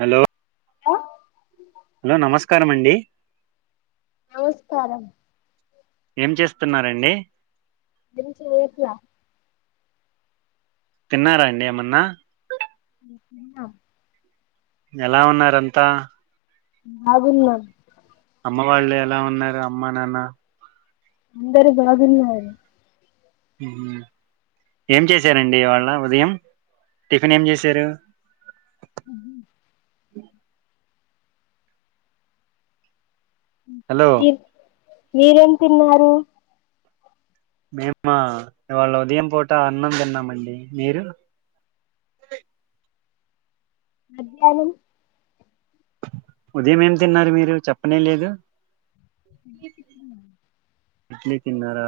Hello hello hello నమస్కారం అండి నమస్కారం ఏం చేస్తున్నారండి ఏం చేయట్ల తిన్నారా అండి ఏమన్నా తిన్నాం ఎలా ఉన్నారంతా బాగున్నాం అమ్మా నాన్న అందరు బాగున్నారు మ్మ్ ఏం చేశారండి ఇవాళ్ళ ఉదయం టిఫిన్ ఏం చేశారు ఇడ్లీ హలో మీరు మీరేం తిన్నారు మేమా ఇవాళ్ళ ఉదయం పూట అన్నం తిన్నామండి మీరు మధ్యానం ఉదయం ఏం తిన్నారు మీరు చెప్పనే లేదు ఇడ్లీ తిన్న ఇడ్లీ తిన్నారా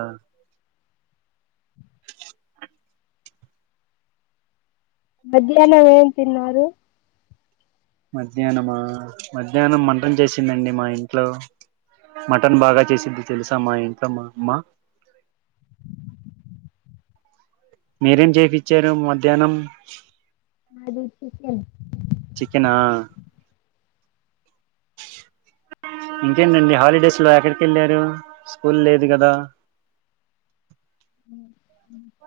మధ్యానం ఏం తిన్నారు మధ్యాహ్నమా మధ్యానం మటన్ చేసిండండి మా ఇంట్లో మటన్ బాగా చేసిద్ది తెలుసా మా ఇంట్లో మా అమ్మా మీరేం చేపించారు మధ్యానం మాది చికెన్ చికెనా ఇంకేంటండి హాలిడేస్ లో ఎక్కడికి వెళ్ళారు స్కూల్ లేదు కదా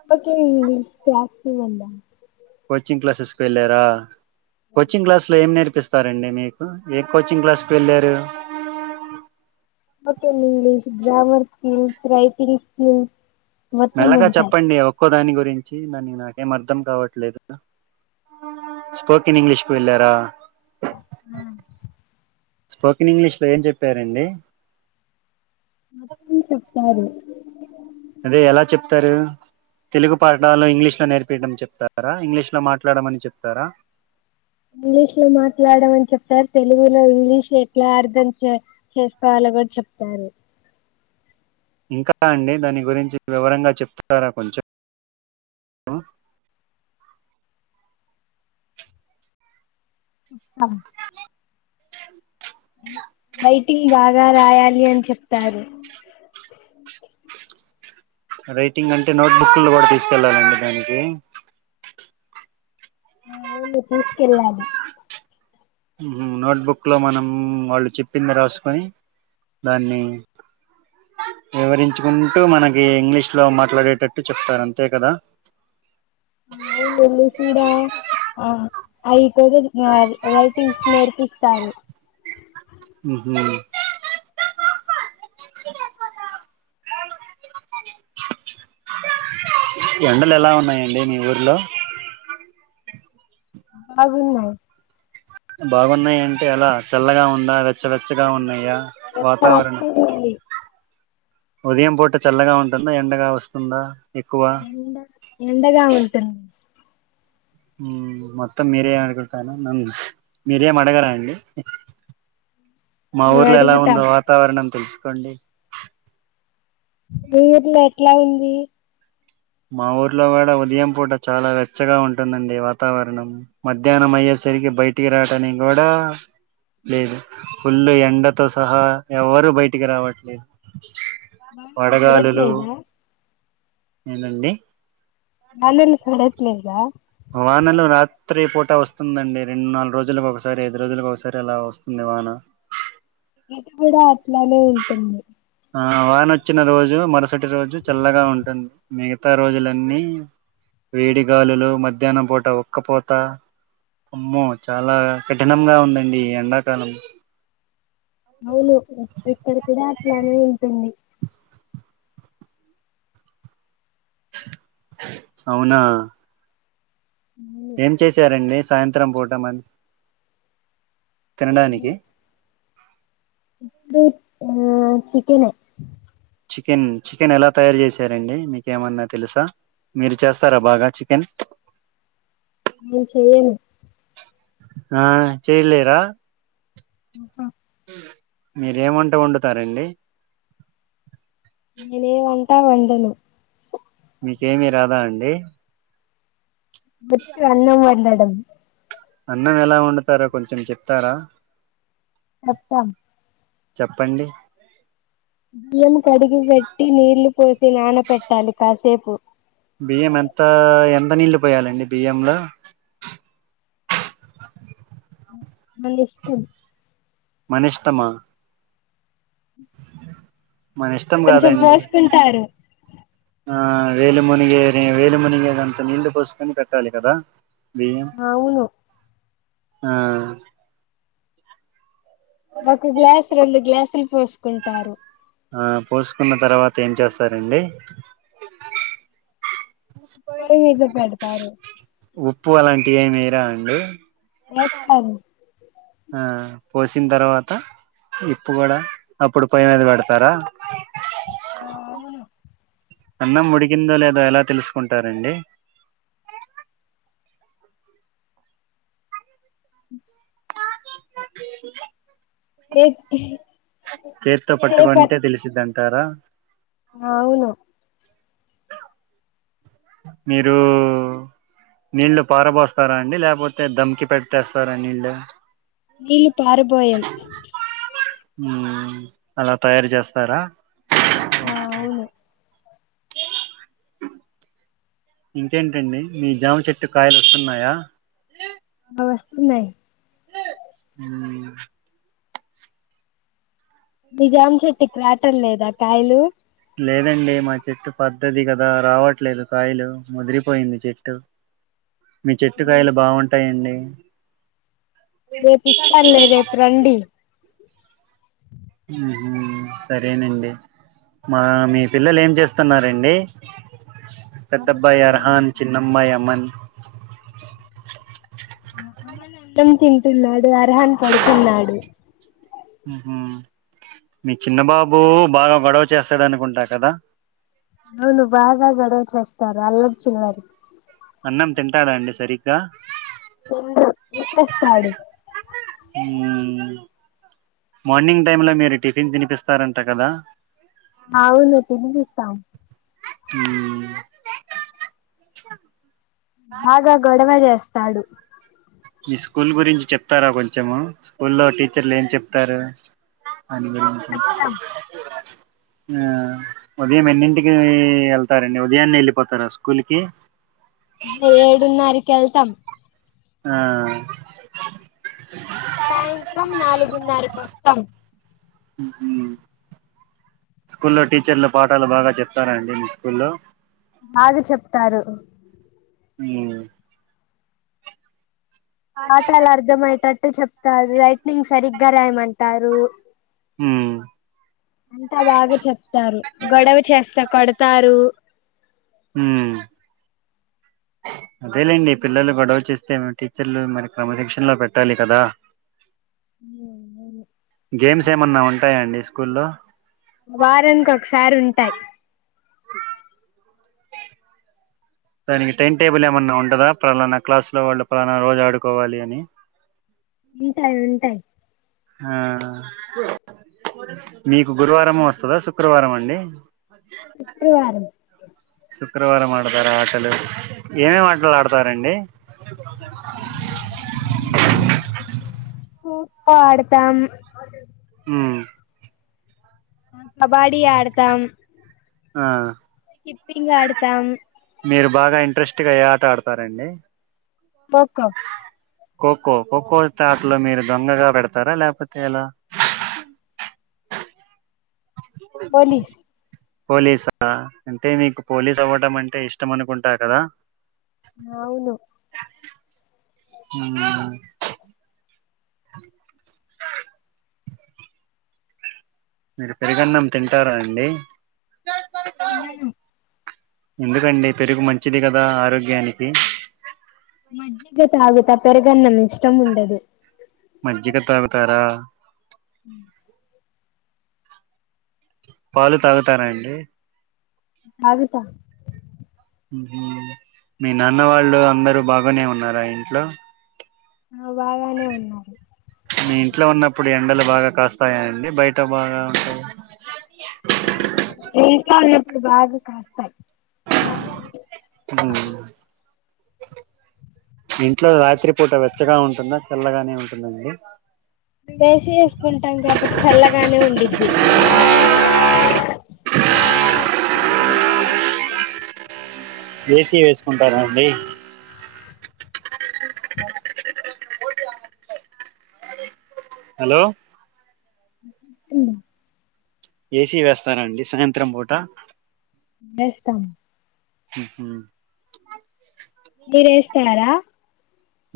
కోచింగ్ ది క్లాస్ కి వెళ్ళ కోచింగ్ క్లాసెస్కి వెళ్ళారా కోచింగ్ క్లాస్ లో ఏం నేర్ పిస్తారండి మీకు ఏం కోచింగ్ క్లాస్కి వెళ్ళారు spoken English grammar skills writing skills మొత్తం మెల్లగా ఉంటాయి చెప్పండి ఒక్కో దాని గురించి దాని నాకేం అర్ధం కావట్లేదు స్పోకన్ ఇంగ్లీష్ కు వెళ్ళారా ఉ స్పోకెన్ ఇంగ్లీష్లో ఏం చెప్పారండి మోత్తం చెప్తారు అదే ఎలా చెప్తారు తెలుగు పాఠాలు ఇంగ్లీష్ లో నేర్పిడం చెప్తారా ఇంగ్లీష్ లో మాట్లాడమని చెప్తారా ఇంగ్లీష్ లో మాట్లాడమని చెప్పారు తె తెలుగులో ఇంగ్లీష్ ఎట్లా అర్ధం చే చేసుకోవాలో కూడా చెప్తారు ఇంకా అండి దాని గురించి వివరంగా చెప్తారా కొంచెం చెప్తాను రైటింగ్ బాగా రాయాలి అని చెప్తారు రైటింగ్ అంటే నోట్ బుక్లు కూడా తీసుకెళ్ళాలండి దానికి ఆ అవును తీసుకెళ్ళాలి ఉహు నోట్బుక్ లో మనం వాళ్ళు చెప్పింది రాసుకొని దాన్ని వివరించుకుంటూ మనకి ఇంగ్లీష్ లో మాట్లాడేటట్టు చెప్తారు అంతే కదా అవును మికీడ ఆ అయితే నా రైటింగ్స్ నేర్పిస్తాను ఉహు ఎ ఎండలు ఎలా ఉన్నాయండి మి ఊర్లో బాగున్నాయ్ బాగున్నాయంటె ఎలా చల్లగా ఉందా వెచ్ చ్చ వెచ్చగా ఉన్నాయా వాతావరణం వెచ్చవచ్చగా ఉంది ఉదయం పూట చల్లగా ఉంటుందా ఎండగా వస్తుందా ఎక్కువ ఎండ ఎండగా ఉంటుంది ఊ మొత్తం మీరే అనుకుంటాను నన్ మీరేం అడగరా అండి. మా మేము ఊర్లో ఎలా అడుగుతాం ఉందో వాతావరణం తెలుసుకోండి. మీ ఊర్లో ఎట్లా ఉంది. మా ఊర్లో కూడా ఉదయం పూట చాలా వెచ్చగా ఉంటుందండి వాతావరణం మధ్యాహ్నం అయ్యేస్ సరికి బయటికి రాటనికి కూడా లేదు పుల్లు ఎండతో సహా ఎవరు బయటికి రావట్లేదు. వానలు వడగాలులు పడట్లేదా ఏదండి? వానలు కురట్లేదా? వానలు రాత్రి పూట వస్తుందండి. రెండు నాలుగు రోజులకు ఒకసారి ఐదు రోజులకు ఒకసారి అలా వస్తుంది. వాన ఇది కూడా అట్లానే ఎళ్తుంది. ఆ వానొచ్చిన రోజు మరుసటి రోజు చల్లగా ఉంటుంది మిగతా రోజులన్నీ వేడి గాలులు మధ్యాహ్నం పూట ఉక్కపోత అమ్మో చాలా కఠినంగా ఉందండి ఈ ఎండాకాలం అవులు ఇక్కడ కూడా అట్లానే ఉంటుంది. అవునా అవును ఏం చేశారండి సాయంత్రం పూట మరి తినడానికి ఇప్పుడు ఆ చికెనే చికెన్ చికెన్ ఎలా తయారు చేసారండి మీకేమన్నా తెలుసా. మీరు చేస్తారా బాగా చికెన్? నేన్ చెయ్యను. ఆ చేలేరా? మీరు ఏం వంట వండుతారండి. నేనే వంటా వండను. మీకేమి రాదా అండి? వచ్చు అన్నం వండడం. అన్నం ఎలా వండుతారో కొంచెం చెప్తారా? చెప్తామ్ చెప్పండి. బియ్యం కడిగి పెట్టి నీళ్లు పోసి నాన పెట్టాలి కాసేపు. బియ్యం ఎంత ఎంత నీళ్ళ పోయాలండి బియ్యంలో. ఉ మీ ఇష్టం. మనిష్టమా? మనిష్టం కొంచెం కాదండి. పోసుకుంటారు ఆ వేలుమునిగే నే వేలుమునిగెదంతా నీళ్లు పోసుకొని పెట్టాలి కదా. బియ్యం అవును ఆ ఒక గ్లాసు రెండు గ్లాసులు పోసుకుంటారు. ఆ పోసుకున్న తర్వాత ఏం చేస్తారండి. పొయి మీద పెడతారు. ఉప్పు అలాంటియి ఏం ఏయారా అండి. ఏస్తాము ఆ పోసిం తర్వాత? ఇప్పు కూడ అప్పుడు పొయ్యి మీద పెడతార ఆ అవును అన్నం ఉడ్కిందో లేదో ఎలా తెలుసుకుంటారండి [unintelligible] చేత్తో పట్టుకుంటే చేపట్ తెలిసిద్ది అంటార అవును మీరూ నీళ్ళలు పారబోస్తార అండి లేకపోతే దమ్కి పెడితేస్తారా నీళ్ళు నీళ్లు పరపోయం అల తయారు చేస్తార ఆ అవును ఇంకేంటండి మీ జామ చెట్టుకు కాయలు వస్తున్నాయ అ వస్తున్నయ్ హ్మ్ మి జామ చెట్టు కాయట్లేద లేదా కాయలు లేదండి మా చెట్టు పెద్ధది కదా రావట్లేదు కాయలు ముదిరిపోయింది చెట్టు మీ అవును చెట్టుకాయలు బాగుంటాయండి రేపు ఇస్తాలే రేపు రండి! సరేనండి మా మీ పిల్లలు ఏం చేస్ వస్తున్నారండి పెద్దబ్బాయి అర్హాన్ చిన్నమ్బాయి అమన్ అమన్ అన్నం తింటున్నాడు అర్హన్ పడుకున్నాడు మీ చిన్న బాబు బాగ గొడవ చేస్తాడు అనుకుంటా కదా? అవ్ను బాగ గొడవ చేస్తారు అల్లరి [unintelligible] అన్నం తింటాడ అండి సరిగ్గ తిండు [unintelligible] మార్నింగ్ టైమ్ లో మీరు టిఫిన్ తినిపిస్తారంట కదా అవును తినిపిస్తాం [inaudible] బాగ గొడవ చేస్తాడు మీ స్కూల్ గురించి చెప్తార కొంచెము స్కూల్లో టీచర్లు ఏం చెప్తారు [inaudible] చెప్తాం ఆ ఉదయం ఎన్నింటికి వెళ్తారండి ఉదయాన్నే ఎళ్ళిపోతార స్కూల్కి ఏడున్నరకి ఎళ్తాం ఆ సాయంత్రం నాలుగున్నరకి వస్తాం స్కూల్లో టీచర్లు పాఠలు బాగ చెప్తారాండి మీ స్కూల్లో బాగ చెప్తారు ఉ పాఠాలు అర్ధమయ్యేటట్టు చెప్తారు రైటింగ్ సరిగ్గా రాయమంటారు ఉమ్ అంతా బాగా చెప్తారు గొడవ చేస్త [unintelligible] కొడతారు ఊ అదేలేండి పిల్లలు గొడవ చేస్తే టీచర్లు మరి క్రమ శిక్షణ లో పెట్టాలి కదా గేమ్స్ ఏమన్నా ఉంటాయాండి స్కూల్లో వారానికి ఒకసారి ఉంటాయి దానికి టైం టేబుల్ ఏమన్నా ఉంటదా ఫలానా క్లాస్ లో వాళ్ళు పలానా రోజు ఆడుకోవాలి అని ఉంటాయి ఉంటాయి హ మీకు గురువారం వస్తదా శుక్రవారం ఆ అండి శుక్రవారం శుక్రవారం ఆడతార ఆటలు ఏమేమి ఆటలు ఆడతారండి [inaudible] ఆడతాం ఉమ్ కబాడీ ఆడతాం ఆ స్కిప్పింగ్ అడుతాం మీరు బాగా ఇంట్రెస్ట్ గా ఎ ఆట ఆడతారండి ఖోఖో ఖోఖో ఖోఖో స్టాట్లో మీరు దోంగగా పెడతారా లేకపోతే ఎలా పోలీస్ పోలీసా అంటే మీకు పోలీస్ అవ్వడం అంటే ఇష్టం అనుకుంటా కదా అవును ఉమ్ [inaudible] మీరు పెరుగన్నం తింటారా అండి తినను ఎందుకండి పెరుగు మంచిది కదా ఆరోగ్యానికి మజ్జిగ తాగుత పెరుగన్నం ఇష్టం ఉండదు మజ్జిగా తాగుతారా ఉ పాలు తాగుతారా అండి తాగుతా ఉహు మీ నాన్న వాళ్ళు అందరు బాగానే ఉన్నారా ఇంట్లో ఆ బాగానే ఉన్నారు మీ ఇంట్లో ఉన్నప్పుడు ఎండలు బాగా కాస్తాయండి బయట [unintelligible] అక్కడ బాగా కాస్తాయి అ ఇంట్లో రాత్రి పూట వెచ్చగా ఉంటుందా చల్లగానే ఉంటుందాండి ఏసి వేసుకుంటాం కాబటి చల్లగానే ఉండిద్ది ఆ ఏసివేసుకుంటార అండి హలో అ ఏసీ వేస్తారండి సాయంత్రం పూట వేస్తాం ఉహు మీరేస్తర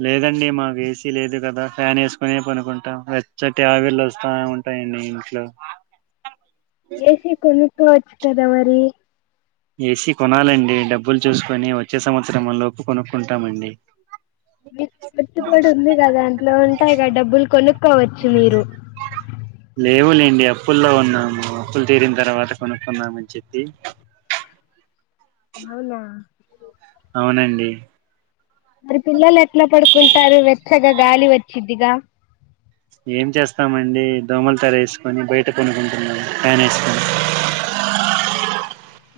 లేదండి మాకు ఏసీ లేదు కదా ఫ్యాన్ వేసుకునే పనుకుంటాం వెచ్చ టి ఆవిర్లు వస్తా ఉంటాయి టయండి ఇంట్లో ఏసీ కొనుకోవచ్చు కదా మరి ఏసి కొనాలండి డబ్బులు చూసుకొని వచ్చే సంవత్సరం లోపు కొనుక్కుంటామండి మిక్ రిచ్ కూడా ఉంది కదా దంట్లో ఉంటాయి కదా డబ్బులు కొనుక్కోవచ్చు మీరు లేవులేండి అప్పుల్లో ఉన్నాము అప్పులు తీరిన తర్వాత కొనుక్కున్నామని చెప్పి అవునా అవునండి మరి పిల్లలు ఎట్లా పడుకుంటారు వెచ్చగా గాలి వచ్చిద్దిగా ఏం చేస్తామండి దోమలు తెర ఎసుకొని బయట కొనుకుంటున్నా ఫ్యాన్ ఎసుకొని ఆ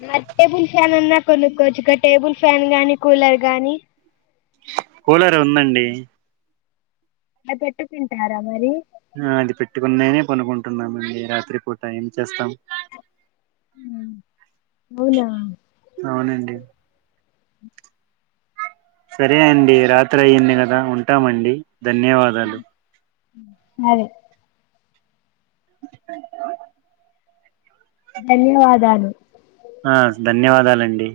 మర్ టేబుల్ ఫ్యాన్ అన్నా కొనుక్కోవచ్చుగా టేబుల్ ఫ్యాన్ గాని కూలర్ గాని కూలర్ ఉందండి అ పెట్టుకుంటారా మరి ఆ అది పెట్టుకున్ననే కొనుకుంటున్నామండి రాత్రి పూట ఏం చేస్తాం అవునా అవునండి సరే అండి రాత్రి అయింది కదా ఉంటామండి ధన్యవాదాలు సరే ధన్యవాదాలు ఆ ధన్యవాదాలండి